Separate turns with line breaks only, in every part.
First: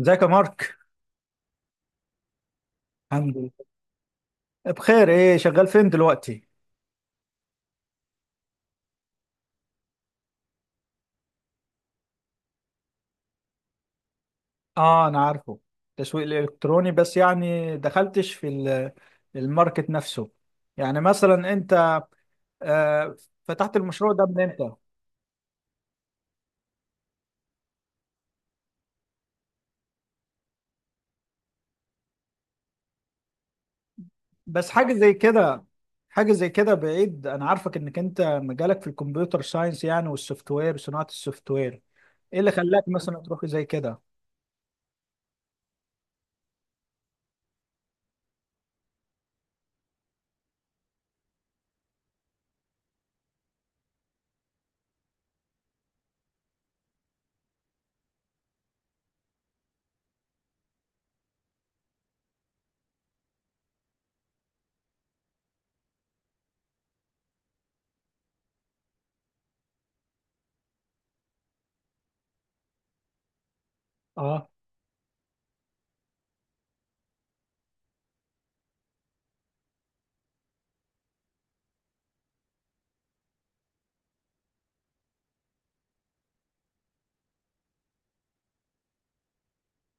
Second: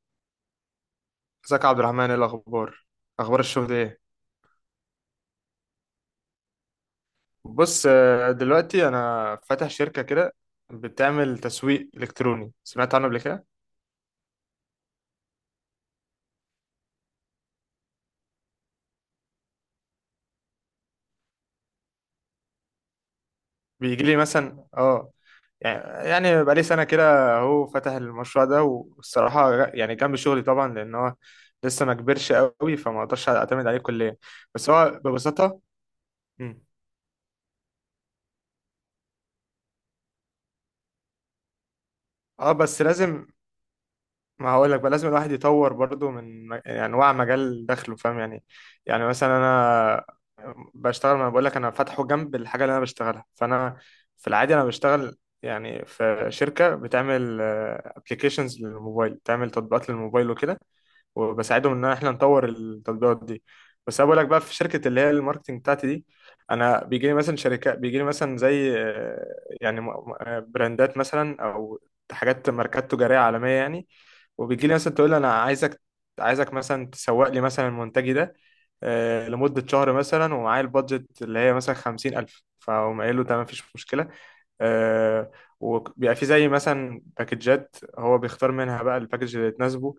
ازيك يا مارك.
ازيك يا عبد الرحمن؟ ايه الاخبار؟
الحمد
اخبار
لله.
الشغل ايه؟
بخير، ايه شغال فين دلوقتي؟
بص، دلوقتي انا فاتح شركه كده، بتعمل تسويق الكتروني. سمعت عنه قبل كده؟
اه، انا عارفه. تسويق الالكتروني، بس يعني دخلتش في الماركت نفسه. يعني مثلا انت، آه فتحت
بيجي
المشروع
لي
ده من
مثلا
امتى؟
اه، يعني بقى لي سنه كده هو فاتح المشروع ده، والصراحه يعني جنب شغلي طبعا، لان هو لسه ما كبرش قوي فما اقدرش اعتمد عليه كليا.
بس
بس
حاجه
هو
زي
ببساطه
كده. حاجه زي
مم.
كده، بعيد، انا عارفك انك انت مجالك في الكمبيوتر ساينس يعني، والسوفت وير، صناعه السوفت وير. ايه اللي
اه، بس
خلاك مثلا
لازم،
تروح زي كده؟
ما هقول لك بقى، لازم الواحد يطور برضو من يعني انواع مجال دخله. فاهم يعني؟ يعني مثلا انا بشتغل، ما بقول لك انا فاتحه جنب الحاجه اللي انا بشتغلها، فانا في العادي انا بشتغل يعني في شركه بتعمل ابلكيشنز للموبايل، بتعمل تطبيقات للموبايل وكده، وبساعدهم ان احنا نطور التطبيقات دي. بس انا بقول لك بقى في شركه اللي هي الماركتنج بتاعتي دي، انا بيجي لي مثلا شركات، بيجي لي مثلا زي يعني براندات مثلا، او حاجات ماركات تجاريه عالميه يعني.
اه،
وبيجي لي مثلا تقول لي انا عايزك مثلا تسوق لي مثلا منتجي ده، لمده شهر مثلا، ومعايا البادجت اللي هي مثلا 50,000، فاقوم قايل له تمام، مفيش مشكله. آه، وبيبقى في زي مثلا باكجات هو بيختار منها بقى الباكج اللي تناسبه.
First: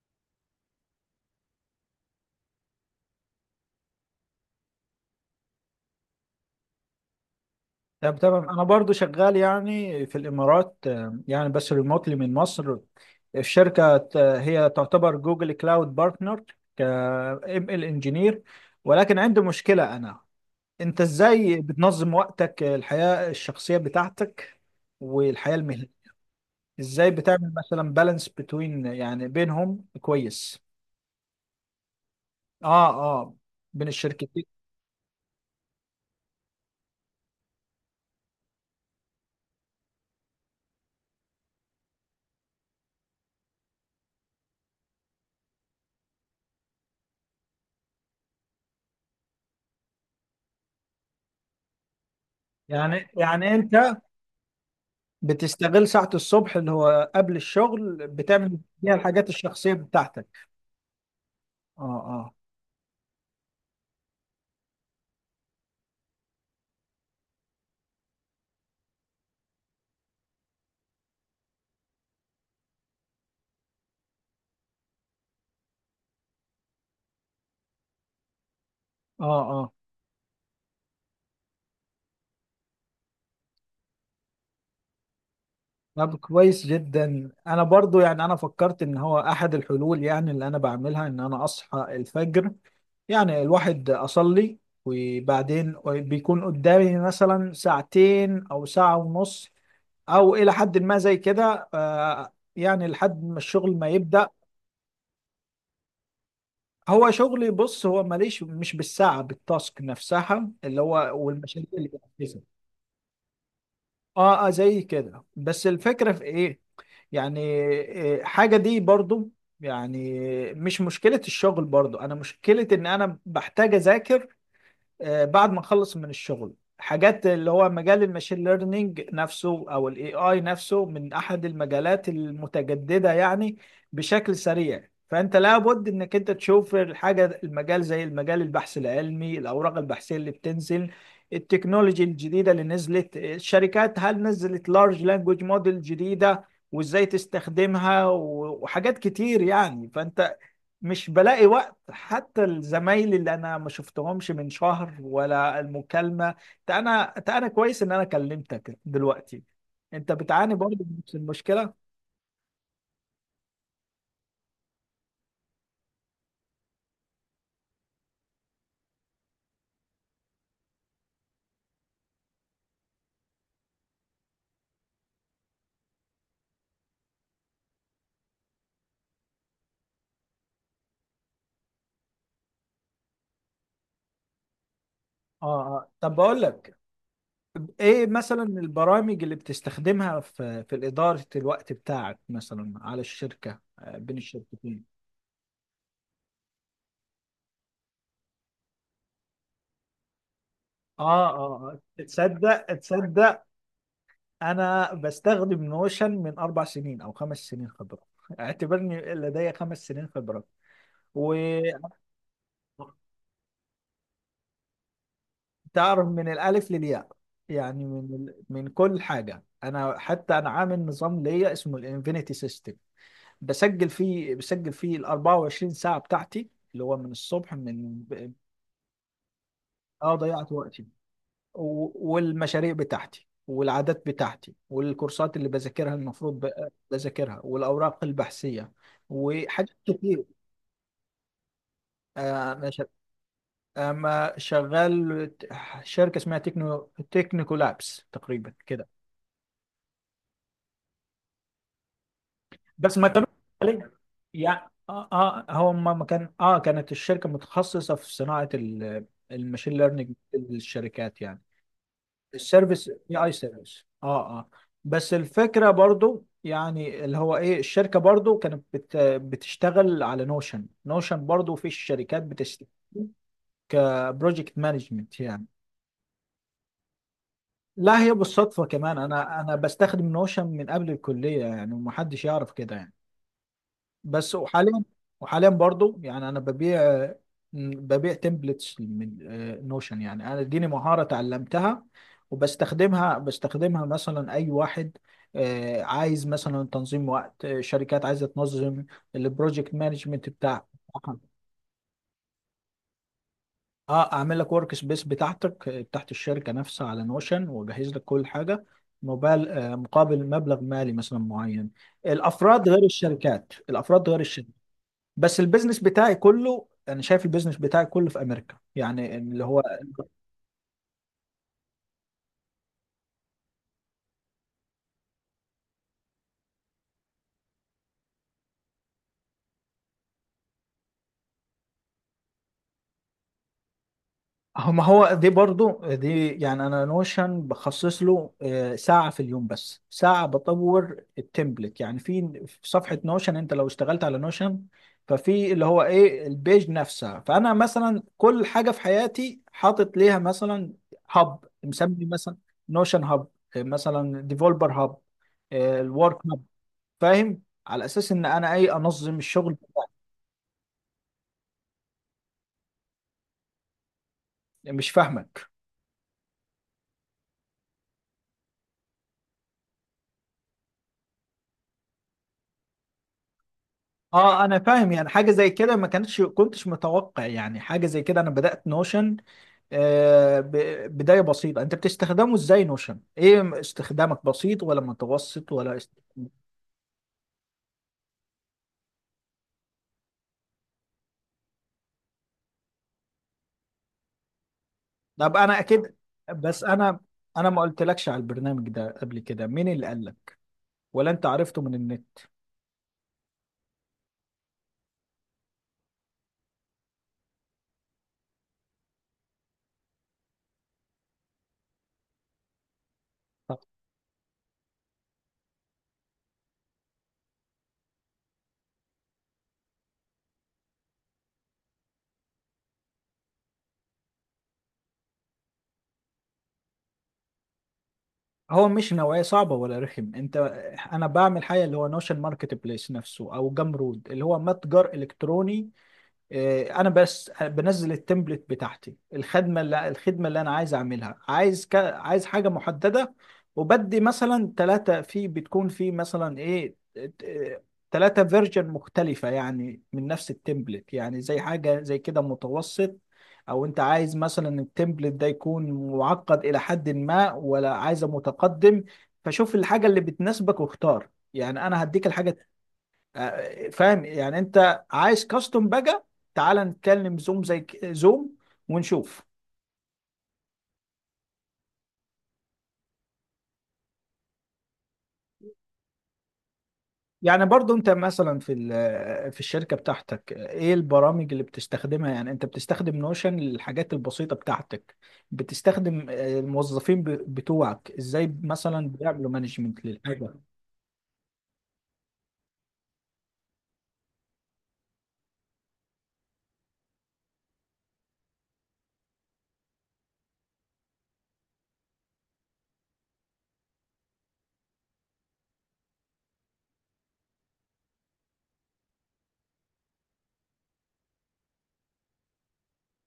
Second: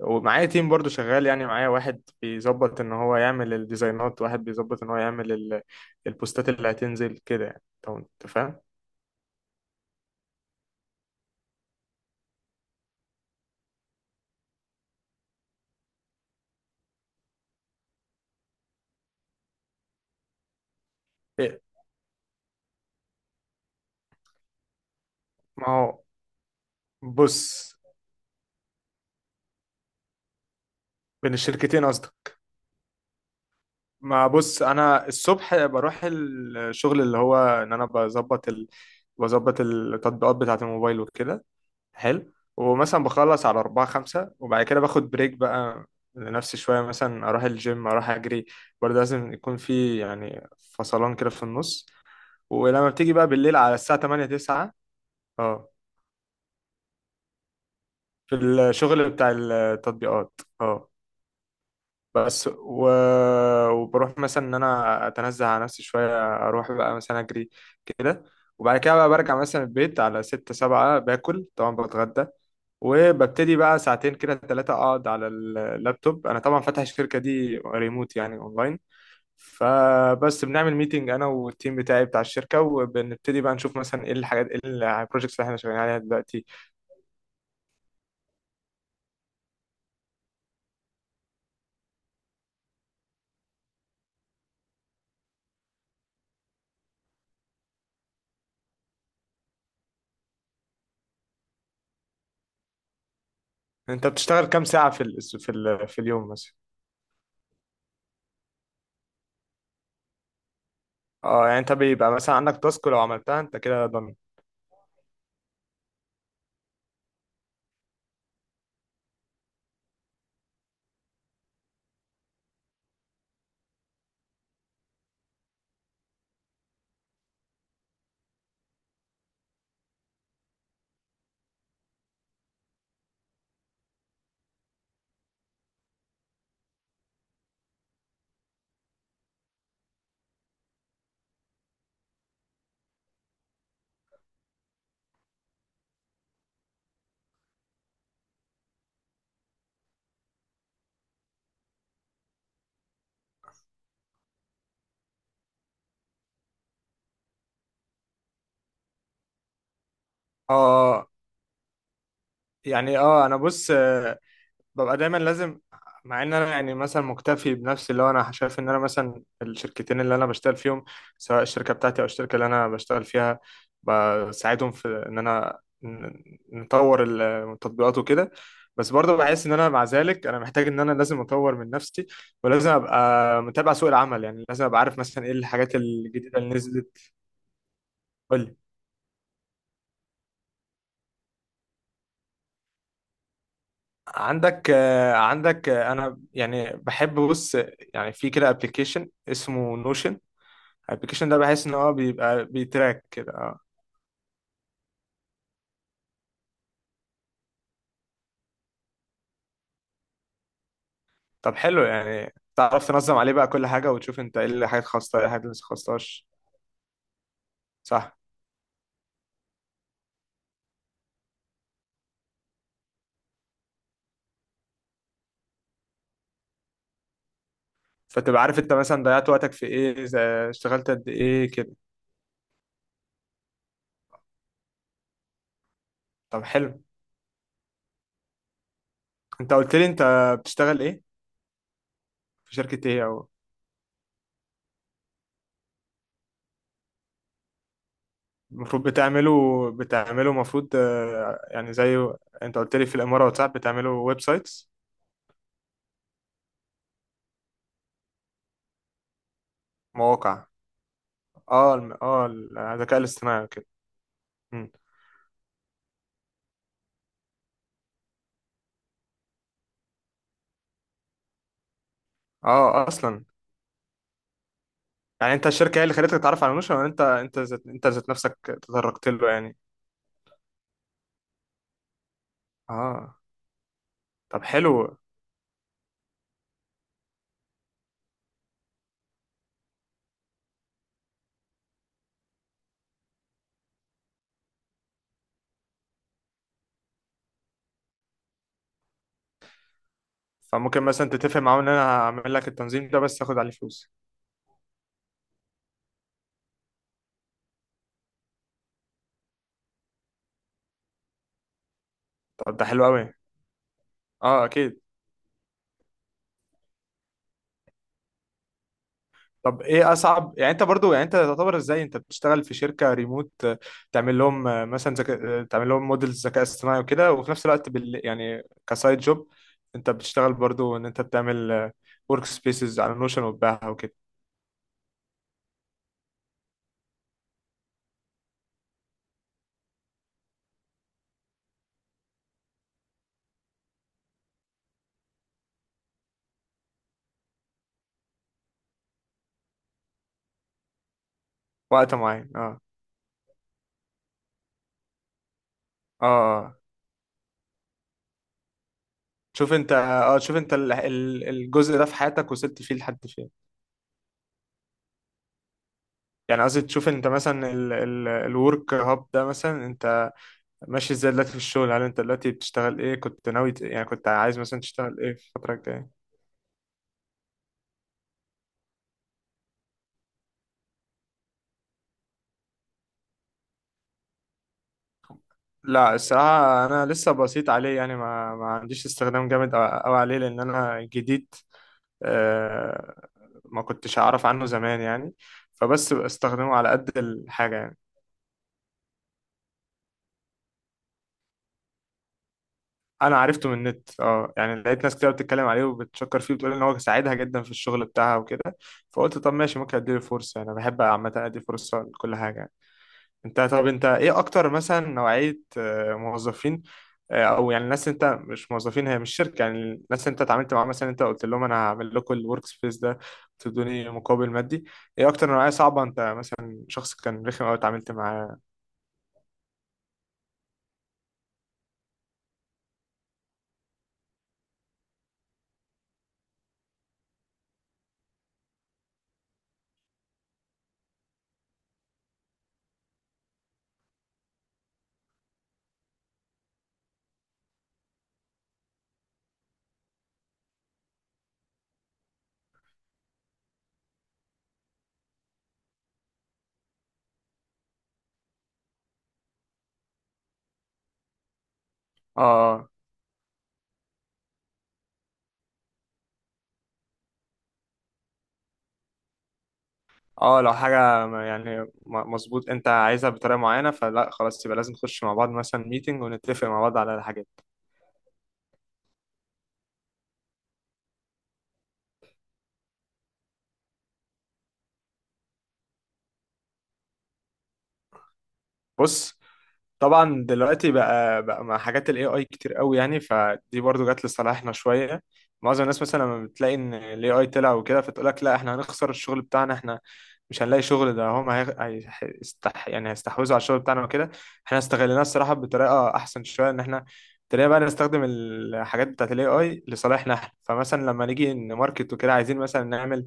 ومعايا تيم برضو شغال، يعني معايا واحد بيظبط ان هو يعمل الديزاينات، واحد بيظبط ان هو يعمل البوستات اللي هتنزل كده يعني. طب
طب
انت
تمام،
فاهم؟
انا برضو شغال يعني في الامارات، يعني بس ريموتلي من مصر. الشركه هي تعتبر جوجل كلاود بارتنر، ك ام ال انجينير. ولكن عندي مشكله انا. انت
إيه،
ازاي بتنظم وقتك، الحياه الشخصيه بتاعتك، والحياه
ما
المهنيه؟
هو
ازاي
بص،
بتعمل مثلا بالانس بتوين يعني بينهم كويس؟
بين الشركتين قصدك؟
اه، اه، بين
ما
الشركتين.
بص، انا الصبح بروح الشغل اللي هو ان انا بظبط بظبط التطبيقات بتاعة الموبايل وكده، حلو. ومثلا بخلص على أربعة خمسة، وبعد كده باخد بريك بقى لنفسي شوية، مثلا أروح الجيم، أروح أجري. برضه لازم يكون في يعني فصلان كده في النص. ولما
يعني
بتيجي بقى
يعني
بالليل على الساعة
انت
8 9، اه،
بتستغل ساعة الصبح اللي هو قبل الشغل،
في
بتعمل فيها
الشغل
الحاجات
بتاع
الشخصية بتاعتك؟
التطبيقات اه.
اه، اه.
بس وبروح مثلا ان انا اتنزه على نفسي شوية، اروح بقى مثلا اجري كده. وبعد كده بقى برجع مثلا البيت على 6 7، باكل طبعا، بتغدى، وببتدي بقى 2 ساعتين كده 3 اقعد على اللابتوب. انا طبعا فاتح الشركة دي ريموت يعني اونلاين،
اه، اه،
فبس بنعمل ميتنج انا والتيم بتاعي بتاع الشركه، وبنبتدي بقى نشوف مثلا ايه الحاجات، ايه البروجكتس اللي احنا شغالين عليها
طب
دلوقتي.
كويس جدا، انا برضو يعني انا فكرت ان هو احد الحلول يعني اللي انا بعملها ان انا اصحى الفجر. يعني الواحد اصلي، وبعدين بيكون قدامي مثلا ساعتين او ساعة ونص، او الى حد ما زي كده، يعني لحد ما الشغل ما
انت
يبدأ.
بتشتغل كام ساعة في في اليوم مثلا؟
هو شغلي، بص، هو ماليش، مش بالساعة، بالتاسك نفسها اللي هو،
اه، يعني
والمشاريع
انت
اللي
بيبقى مثلا
بنفذها.
عندك تاسك، لو عملتها انت كده ضامن.
اه، اه، زي كده، بس الفكرة في ايه؟ يعني إيه حاجة دي برضو يعني. مش مشكلة الشغل برضو انا، مشكلة ان انا بحتاج اذاكر، بعد ما نخلص من الشغل حاجات اللي هو مجال الماشين ليرنينج نفسه او الاي اي نفسه، من احد المجالات المتجدده يعني بشكل سريع. فانت لابد انك انت تشوف الحاجه، المجال زي المجال، البحث العلمي، الاوراق البحثيه اللي بتنزل، التكنولوجي الجديده اللي نزلت الشركات، هل نزلت لارج لانجوج موديل جديده وازاي تستخدمها، وحاجات كتير يعني. فانت مش بلاقي وقت، حتى الزمايل اللي انا ما شفتهمش من شهر ولا المكالمه. انت انا كويس ان انا كلمتك دلوقتي. انت بتعاني برضه من
اه،
نفس المشكله؟ اه،
يعني اه، انا بص، ببقى دايما لازم، مع ان انا يعني مثلا مكتفي بنفسي، اللي هو انا شايف ان انا مثلا الشركتين اللي انا بشتغل فيهم، سواء الشركه بتاعتي او الشركه اللي انا بشتغل فيها، بساعدهم في ان انا نطور التطبيقات وكده. بس برضه بحس ان انا مع ذلك انا محتاج ان انا لازم اطور من نفسي، ولازم ابقى متابع سوق العمل، يعني لازم ابقى عارف مثلا ايه الحاجات
اه. طب
الجديده
بقول
اللي
لك،
نزلت.
ايه
قول
مثلا
لي.
البرامج اللي بتستخدمها في اداره الوقت بتاعك مثلا على الشركه، بين
عندك
الشركتين؟
عندك، انا يعني بحب، بص، يعني في كده ابلكيشن اسمه نوشن.
اه،
الابلكيشن ده بحس ان
اه،
هو
اه،
بيبقى
تصدق،
بيتراك كده
تصدق،
اه.
انا بستخدم نوشن من 4 سنين او 5 سنين خبره اعتبرني لدي 5 سنين خبره. و،
طب حلو، يعني تعرف تنظم عليه بقى كل حاجه، وتشوف انت ايه اللي حاجات خاصه، ايه الحاجات اللي ما
تعرف
خاصهاش.
من الألف للياء، يعني
صح،
من كل حاجة. أنا حتى أنا عامل نظام ليا اسمه الانفينيتي سيستم. بسجل فيه ال 24 ساعة بتاعتي، اللي هو من الصبح، من...
فتبقى عارف انت مثلا ضيعت وقتك في ايه
اه، ضيعت وقتي،
اشتغلت قد ايه كده.
والمشاريع بتاعتي والعادات بتاعتي والكورسات اللي بذاكرها، المفروض
طب حلو.
بذاكرها، والأوراق البحثية
انت
وحاجات
قلت لي انت
كتير.
بتشتغل ايه،
آه،
في
أنا شغ-
شركه ايه، او
أما شغال شركة اسمها تكنو، تكنيكو لابس تقريبا
المفروض
كده.
بتعمله، بتعمله المفروض، يعني زي، انت قلت لي في
بس ما تبقى
الامارات، صح؟ بتعمله
عليه
ويب
يعني.
سايتس،
اه، اه، هو ما ما كان، كانت الشركه متخصصه في صناعه الماشين ليرنينج
مواقع؟
للشركات يعني،
اه اه
السيرفيس،
الذكاء
اي اي
الاصطناعي كده؟
سيرفيس. اه، اه. بس الفكره برضو يعني اللي هو ايه، الشركه برضو كانت بتشتغل على نوشن. نوشن برضو في الشركات بتشتغل
اه، اصلا.
كبروجكت مانجمنت
يعني
يعني.
انت الشركه هي اللي خلتك تتعرف على نوشن، ولا انت انت ذات انت
لا،
ذات
هي
نفسك
بالصدفه كمان،
تطرقت له
انا
يعني؟
بستخدم نوشن من قبل الكليه يعني ومحدش يعرف كده يعني.
اه،
بس
طب
وحاليا
حلو.
وحاليا برضو يعني انا ببيع تمبلتس من نوشن يعني، انا اديني مهارة اتعلمتها، وبستخدمها مثلا. اي واحد عايز مثلا تنظيم وقت، شركات عايزة تنظم البروجكت مانجمنت بتاعها.
فممكن مثلا تتفق معاهم ان انا هعمل لك التنظيم ده، بس تاخد عليه فلوس.
اه، اعمل لك ورك سبيس بتاعتك، بتاعت الشركة نفسها على نوشن، واجهز لك كل حاجة مقابل مبلغ مالي مثلا معين.
طب ده
الافراد غير
حلو قوي.
الشركات، الافراد غير
اه،
الشركات.
اكيد.
بس البيزنس بتاعي كله، انا شايف البيزنس بتاعي كله في امريكا يعني اللي هو.
طب ايه اصعب، يعني انت برضو يعني انت تعتبر ازاي انت بتشتغل في شركه ريموت، تعمل لهم مثلا ذكاء، تعمل لهم موديلز ذكاء اصطناعي وكده، وفي نفس الوقت يعني كسايد جوب انت بتشتغل برضو ان انت بتعمل ورك سبيسز على نوشن وتبيعها وكده.
هو، ما هو دي برضو دي، يعني انا نوشن بخصص له، ساعة في اليوم، بس ساعة بطور التمبلت يعني في صفحة نوشن. انت لو اشتغلت على نوشن ففي اللي هو ايه البيج نفسها، فانا مثلا كل حاجة في حياتي حاطط ليها مثلا هاب
وقت
مسمي
معين
مثلا،
اه.
نوشن هاب، مثلا ديفولبر هاب،
اه.
الورك هاب،
آه.
فاهم؟ على اساس ان انا ايه انظم
شوف
الشغل.
انت، اه، شوف انت الجزء ده في حياتك وصلت فيه لحد فين؟
مش فاهمك.
يعني قصدي تشوف انت مثلا الورك هاب ده، مثلا انت ماشي ازاي دلوقتي في الشغل؟ هل انت دلوقتي بتشتغل ايه، كنت ناوي يعني كنت عايز
اه، انا
مثلا
فاهم
تشتغل
يعني،
ايه في
حاجه زي
الفترة
كده ما
الجاية؟
كانتش كنتش متوقع يعني، حاجه زي كده. انا بدات نوشن بدايه بسيطه. انت بتستخدمه ازاي نوشن؟ ايه استخدامك، بسيط ولا متوسط ولا
لا، الصراحة انا لسه بسيط عليه، يعني ما عنديش استخدام جامد قوي عليه لان انا جديد. آه، ما كنتش اعرف عنه زمان يعني،
طب انا
فبس
اكيد.
بستخدمه
بس
على قد
انا
الحاجة
ما
يعني.
قلتلكش على البرنامج ده قبل كده، مين اللي قال لك، ولا انت عرفته من النت؟
انا عرفته من النت اه. يعني لقيت ناس كتير بتتكلم عليه وبتشكر فيه، بتقول ان هو ساعدها جدا في الشغل بتاعها وكده، فقلت طب ماشي، ممكن اديله فرصه، يعني انا بحب عامه ادي فرصه لكل حاجه. انت،
طب.
طب انت ايه اكتر مثلا نوعيه، موظفين، او يعني الناس، انت مش موظفين هي، مش شركه يعني، الناس انت اتعاملت معاها، مثلا انت قلت لهم انا هعمل لكم الورك سبيس ده، تدوني مقابل مادي، ايه اكتر نوعيه صعبه، انت مثلا شخص كان رخم او اتعاملت معاه؟
هو مش نوعيه صعبه ولا رخم انت، انا بعمل حاجه اللي هو نوشن ماركت بليس نفسه او جمرود اللي هو متجر الكتروني. إيه، انا بس بنزل التمبلت بتاعتي، الخدمه اللي انا عايز اعملها، عايز عايز حاجه محدده. وبدي مثلا ثلاثه في بتكون في مثلا ايه، ثلاثه فيرجن مختلفه يعني من نفس التمبلت يعني. زي حاجه زي كده متوسط، او انت عايز مثلا التمبلت ده يكون معقد الى حد ما، ولا عايزه متقدم. فشوف الحاجه اللي بتناسبك واختار، يعني انا هديك
اه.
الحاجه.
آه.
فاهم يعني، انت عايز كاستم بقى. تعال نتكلم زوم زي زوم، ونشوف.
اه، لو حاجة يعني مظبوط انت عايزها بطريقة معينة، فلا، خلاص، يبقى لازم نخش مع بعض مثلا ميتنج، ونتفق مع بعض على الحاجات.
يعني برضو انت مثلا في في الشركة بتاعتك، ايه البرامج اللي بتستخدمها يعني؟ انت بتستخدم نوشن للحاجات البسيطة بتاعتك؟ بتستخدم، الموظفين بتوعك ازاي مثلا
بص،
بيعملوا مانجمنت
طبعا
للحاجة؟
دلوقتي بقى مع حاجات الاي اي كتير قوي يعني، فدي برضو جت لصالحنا شويه. معظم الناس مثلا لما بتلاقي ان الاي اي طلع وكده، فتقول لك لا احنا هنخسر الشغل بتاعنا، احنا مش هنلاقي شغل، ده هم يعني هيستحوذوا على الشغل بتاعنا وكده. احنا استغليناه الصراحه بطريقه احسن شويه، ان احنا ابتدينا بقى نستخدم الحاجات بتاعت الاي اي لصالحنا احنا. فمثلا لما نيجي نماركت وكده، عايزين مثلا نعمل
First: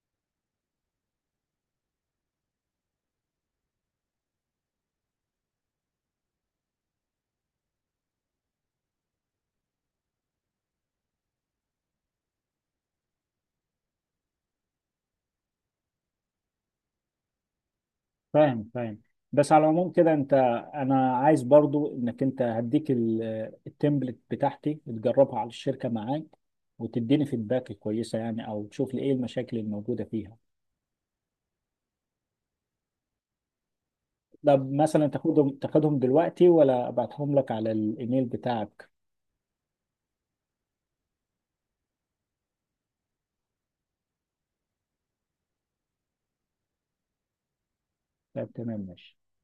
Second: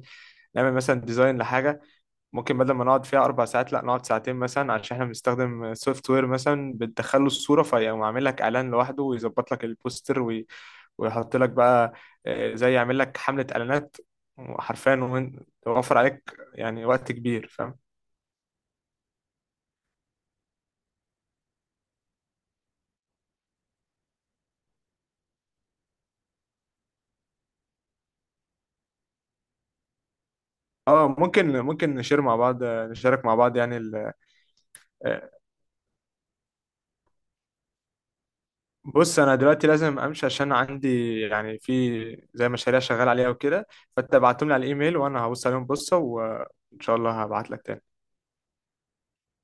نعمل مثلا ديزاين لحاجه، ممكن بدل ما نقعد فيها 4 ساعات لا نقعد 2 ساعتين مثلا، عشان احنا بنستخدم سوفت وير مثلا بتدخله الصورة فيقوم عامل لك إعلان لوحده، ويظبط لك البوستر ويحط لك بقى، زي يعمل لك حملة إعلانات حرفيا، ويوفر عليك يعني وقت كبير. فاهم؟
فاهم، فاهم. بس على العموم كده، انت، انا عايز برضو انك انت هديك التمبلت بتاعتي، تجربها على الشركه معاك، وتديني فيدباك كويسه يعني، او تشوف لي ايه المشاكل الموجوده فيها.
اه، ممكن نشير مع بعض، نشارك مع بعض يعني
طب مثلا
آه،
تاخدهم، تاخدهم دلوقتي، ولا ابعتهم لك على الايميل بتاعك؟
بص، انا دلوقتي لازم امشي، عشان عندي يعني في زي مشاريع شغال عليها وكده، فانت ابعتهم لي على الايميل، وانا هبص عليهم بصة، وان شاء الله هبعت لك تاني.
طب تمام، ماشي.